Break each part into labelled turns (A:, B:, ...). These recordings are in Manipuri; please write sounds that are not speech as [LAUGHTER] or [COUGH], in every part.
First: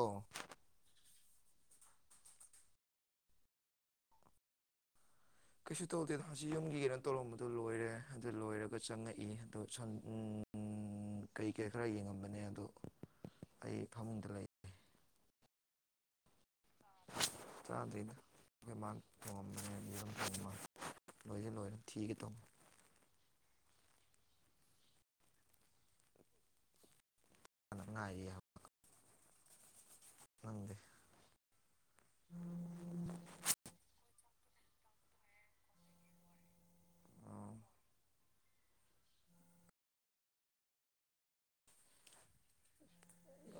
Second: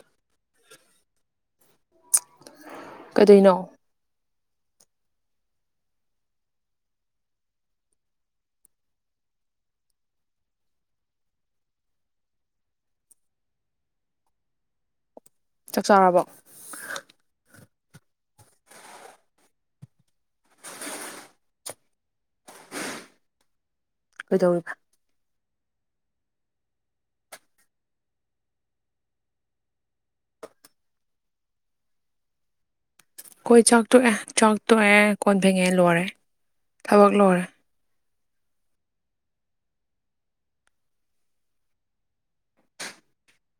A: ꯑꯣ
B: ꯀꯩꯗꯩꯅꯣ
A: ꯀꯩꯁꯨ ꯇꯧꯗꯦꯗ ꯁꯤ ꯌꯨꯝꯒꯤꯒꯤ ꯔꯟ ꯇꯧꯔꯝꯕꯗꯨ ꯂꯣꯏꯔꯦ ꯑꯗꯨ ꯂꯣꯏꯔꯒ ꯆꯪꯉꯛꯏ ꯑꯗꯣ ꯁꯟ ꯎꯝ ꯎꯝ ꯀꯩ ꯀꯩ ꯈꯔ ꯌꯦꯡꯉꯝꯕꯅꯦ ꯑꯗꯣ ꯑꯩ ꯐꯃꯨꯡꯗ ꯂꯩ
B: ꯆꯥꯛ ꯆꯥꯔꯕꯣ
A: ꯆꯥꯗꯔꯤꯗ ꯈꯣꯏ ꯃꯥꯅꯥ ꯊꯣꯡꯉꯝꯃꯦ ꯌꯦꯔꯨꯝ ꯊꯣꯡꯉꯥ ꯂꯣꯏꯗꯤ ꯂꯣꯏꯔꯦ ꯊꯤꯒꯦ ꯇꯧꯕ
B: ꯀꯩꯗꯧꯔꯤꯕ
A: ꯉꯍꯥꯛ ꯉꯥꯏꯔꯤꯌꯦ [UNINTELLIGIBLE] ꯅꯪꯗꯤ [UNINTELLIGIBLE]
B: ꯑꯩꯈꯣꯏ ꯆꯥꯛ ꯇꯣꯛꯑꯦ ꯆꯥꯛ ꯇꯣꯛꯑꯦ ꯀꯣꯟ ꯐꯦꯡꯉꯦ ꯂꯣꯏꯔꯦ ꯊꯕꯛ ꯂꯣꯏꯔꯦ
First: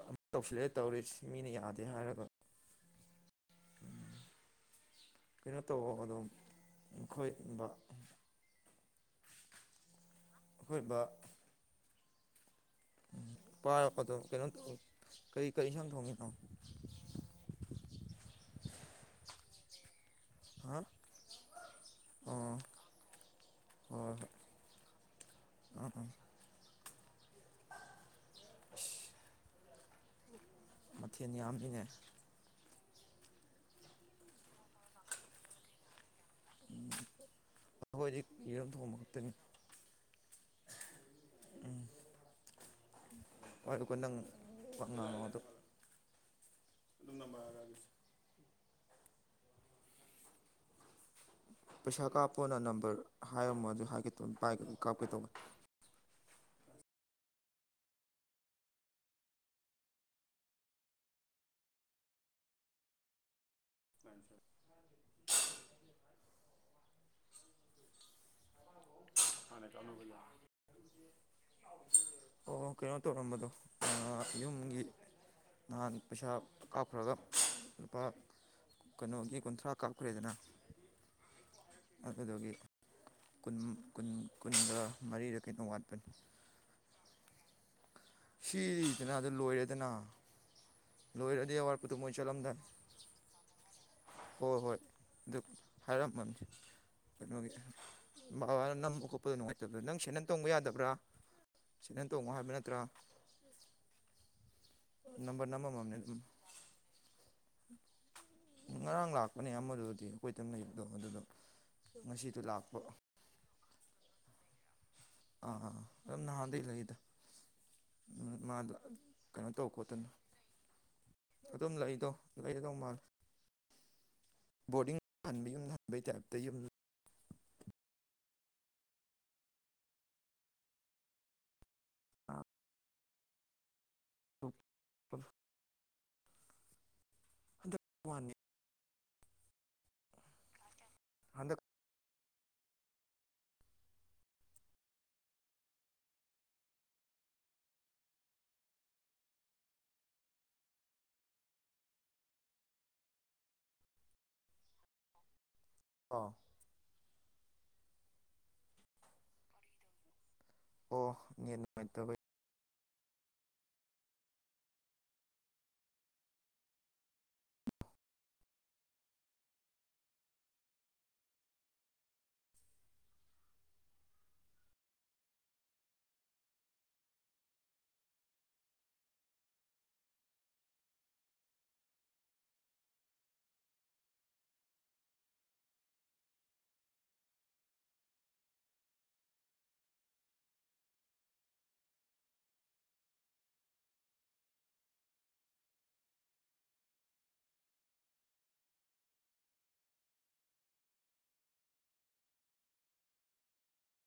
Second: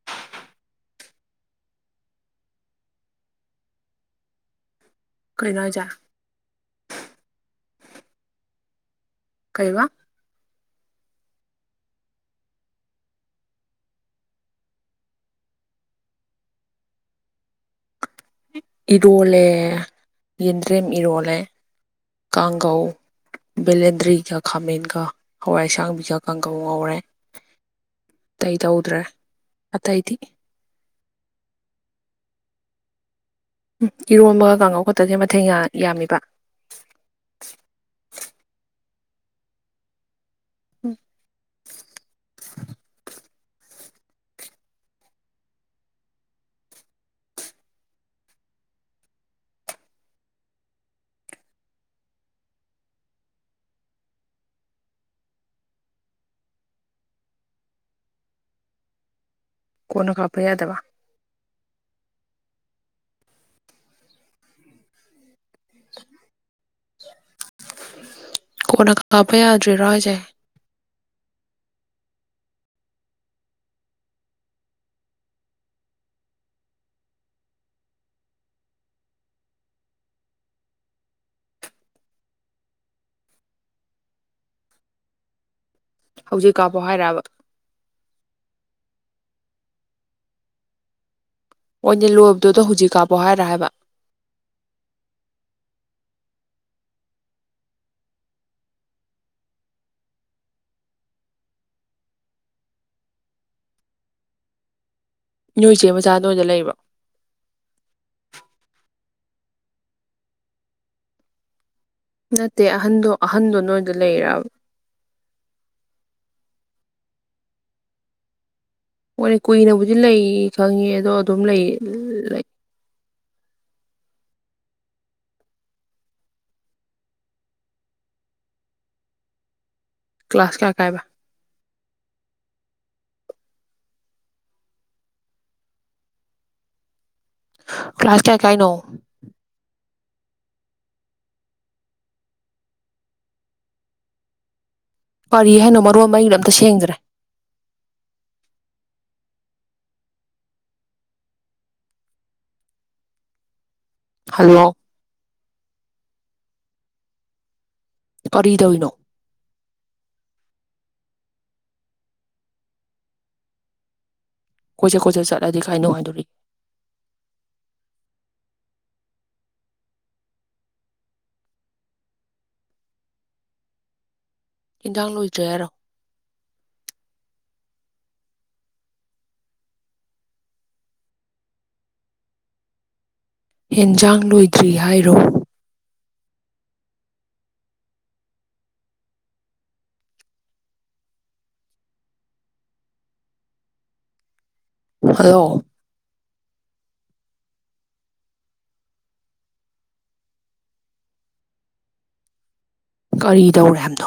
A: ꯑꯃꯨꯛ ꯇꯧꯁꯤꯜꯂꯑꯦ ꯇꯧꯔꯤ ꯁꯤ ꯃꯤꯅ ꯌꯥꯗꯦ ꯍꯥꯏꯔꯒ ꯎꯝ ꯀꯩꯅꯣ ꯇꯧ ꯑꯗꯨꯝ ꯑꯩꯈꯣꯏ ꯕꯥ
B: ꯀꯩꯕꯥ
A: ꯑꯩꯈꯣꯏ ꯕꯥ ꯎꯝ ꯄꯥꯏꯔꯛꯄꯗꯣ ꯀꯩꯅꯣ ꯇꯧ ꯀꯩ ꯀꯩ ꯏꯟꯁꯥꯡ ꯊꯣꯡꯉꯤꯅꯣ
B: ꯏꯔꯣꯜꯂꯦ
A: ꯍꯥ
B: ꯌꯦꯟꯗ꯭ꯔꯦꯝ ꯏꯔꯣꯜꯂꯦ
A: ꯑꯣ ꯍꯣꯏ
B: ꯀꯥꯡꯒꯧ
A: ꯍꯣꯏ
B: ꯕꯦꯂꯦꯟꯗ꯭ꯔꯤꯒ ꯈꯥꯃꯦꯟꯒ
A: ꯑꯥ ꯑꯥ
B: ꯍꯋꯥꯏꯁꯥꯡꯕꯤꯒ ꯀꯪꯒꯧ ꯉꯧꯔꯦ ꯑꯇꯩ ꯇꯧꯗ꯭ꯔꯦ ꯑꯇꯩꯗꯤ
A: ꯃꯊꯦꯜ ꯌꯥꯝꯃꯤꯅꯦ
B: ꯎꯝ ꯏꯔꯣꯟꯕꯒ ꯀꯥꯡꯉꯧ ꯈꯛꯇꯖꯦ ꯃꯊꯦꯟ ꯌ ꯌꯥꯝꯃꯤꯕ
A: ꯎꯝ ꯑꯈꯣꯏꯗꯤ ꯌꯦꯔꯨꯝ ꯊꯣꯡꯕ ꯈꯛꯇꯅꯤ
B: ꯎꯝ
A: ꯎꯝ [UNINTELLIGIBLE] ꯄꯩꯁꯥ ꯀꯥꯞꯄꯣꯅ ꯅꯝꯕꯔ ꯍꯥꯏꯔꯝꯃꯣ ꯑꯗꯨ ꯍꯥꯏꯒꯦ ꯇꯧꯅꯤ ꯄꯥꯏꯒꯒꯥ ꯀꯥꯞꯀꯦ ꯇꯧꯕꯥ
B: ꯀꯣꯟꯅ ꯀꯥꯞꯄ ꯌꯥꯗꯕ
A: [UNINTELLIGIBLE]
B: ꯀꯣꯟꯅ ꯀꯥꯞꯄ ꯌꯥꯗ꯭ꯔꯤꯔꯣ ꯍꯥꯏꯁꯦ
A: ꯑꯣ ꯀꯩꯅꯣ ꯇꯧꯔꯝꯕꯗꯣ ꯑꯥ ꯌꯨꯝꯒꯤ ꯅꯍꯥꯟ ꯄꯩꯁꯥ ꯀꯥꯞꯈ꯭ꯔꯒ ꯂꯨꯄꯥ ꯀꯩꯅꯣꯒꯤ ꯀꯨꯟꯊ꯭ꯔꯥ ꯀꯥꯞꯈ꯭ꯔꯦꯗꯅ ꯑꯗꯨꯗꯒꯤ ꯀꯨꯟ ꯀꯨꯟ ꯀꯨꯟꯒ ꯃꯔꯤꯔ ꯀꯩꯅꯣ ꯋꯥꯠꯄꯅꯤ
B: ꯍꯧꯖꯤꯛꯀꯞꯄꯣ ꯍꯥꯏꯔꯕꯥ
A: ꯁꯤꯖꯤꯅ ꯑꯗꯨ ꯂꯣꯏꯔꯦꯗꯅ ꯂꯣꯏꯔꯗꯤ ꯑꯋꯥꯠꯄꯗꯨ
B: ꯃꯣꯏꯅ
A: ꯃꯣꯏ ꯆꯠꯂꯝꯗꯥꯏ
B: ꯂꯣꯏꯕꯗꯨꯗꯣ ꯍꯧꯖꯤꯛ ꯀꯥꯞꯄꯣ ꯍꯥꯏꯔ ꯍꯥꯏꯕ
A: ꯍꯣꯏ ꯍꯣꯏ ꯑꯗꯨ ꯍꯥꯏꯔꯝꯃꯅꯤ ꯀꯩꯅꯣꯒꯤ ꯃꯃꯥꯅ ꯅꯝꯕ ꯈꯣꯠꯄꯗꯣ ꯅꯨꯡꯉꯥꯏꯇꯕ ꯅꯪ ꯁꯦꯟꯗꯜ ꯇꯣꯡꯕ ꯌꯥꯗꯕ꯭ꯔꯥ ꯁꯦꯟꯗꯜ ꯇꯣꯡꯕ ꯍꯥꯏꯕ ꯅꯠꯇ꯭ꯔꯥ ꯅꯝꯕꯔ ꯅꯃ
B: ꯅꯣꯏ ꯆꯦ
A: ꯃꯥꯝꯅꯦ
B: ꯃꯆꯥ
A: ꯑꯗꯨꯝ
B: ꯅꯣꯏꯗ ꯂꯩꯕ꯭ꯔꯣ
A: ꯉꯔꯥꯡ ꯂꯥꯛꯄꯅꯦ ꯑꯃꯗꯨꯗꯤ ꯑꯩꯈꯣꯏꯗꯪ ꯂꯩꯕꯗꯣ ꯑꯗꯨꯗ
B: ꯅꯠꯇꯦ ꯑꯍꯟꯗꯣ ꯑꯍꯟꯗꯣ ꯅꯣꯏꯗ ꯂꯩꯔꯕ
A: ꯑꯥ ꯑꯥ ꯑꯗꯨꯝ ꯅꯍꯥꯟꯗꯩ ꯂꯩꯗ ꯃꯥꯗ
B: ꯃꯣꯏꯅ
A: ꯀꯩꯅꯣ ꯇꯧ
B: ꯀꯨꯏꯅꯕꯨꯗꯤ
A: ꯈꯣꯠꯇꯅ
B: ꯂꯩ ꯈꯪꯉꯤ ꯑꯗꯣ ꯂꯩ
A: ꯑꯗꯨꯝ ꯂꯩꯗꯣ
B: ꯂꯩ
A: ꯂꯩꯒꯗꯧ ꯃꯥꯜꯂꯦ ꯕꯣꯔꯗꯤꯡ ꯍꯟꯕ ꯌꯨꯝꯗ ꯍꯟꯕꯩ ꯇꯥꯏꯞꯇ ꯌꯨꯝ
B: ꯀ꯭ꯂꯥꯁ ꯀꯌꯥ ꯀꯥꯏꯕ
A: ꯑꯞ [UNINTELLIGIBLE]
B: ꯀ꯭ꯂꯥꯁ ꯀꯌꯥ ꯀꯥꯏꯅꯣ
A: ꯍꯟꯗꯛ
B: ꯀꯔꯤ ꯍꯥꯏꯅꯣ ꯃꯔꯣꯟ ꯃꯔꯤꯒ ꯑꯝꯇ ꯁꯦꯡꯗ꯭ꯔꯦ ꯍꯜꯂꯣ
A: ꯑꯥ
B: ꯀꯔꯤꯗꯧꯋꯤꯅꯣ
A: ꯑꯣ ꯅꯦꯠ ꯅꯨꯡꯉꯥꯏꯇꯕꯩ
B: ꯀꯣꯏꯆꯠ ꯀꯣꯏꯆꯠ ꯆꯠꯂꯗꯤ ꯀꯥꯏ ꯅꯨꯡꯉꯥꯏꯗꯧꯔꯤ ꯏꯟꯖꯥꯡ ꯂꯣꯏꯗ꯭ꯔꯤ ꯍꯥꯏꯔꯣ ꯍꯦꯟꯖꯥꯡ ꯂꯣꯏꯗ꯭ꯔꯤ ꯍꯥꯏꯔꯣ ꯍꯜꯂꯣ ꯀꯔꯤ ꯇꯧꯔꯦ ꯑꯕꯗꯣ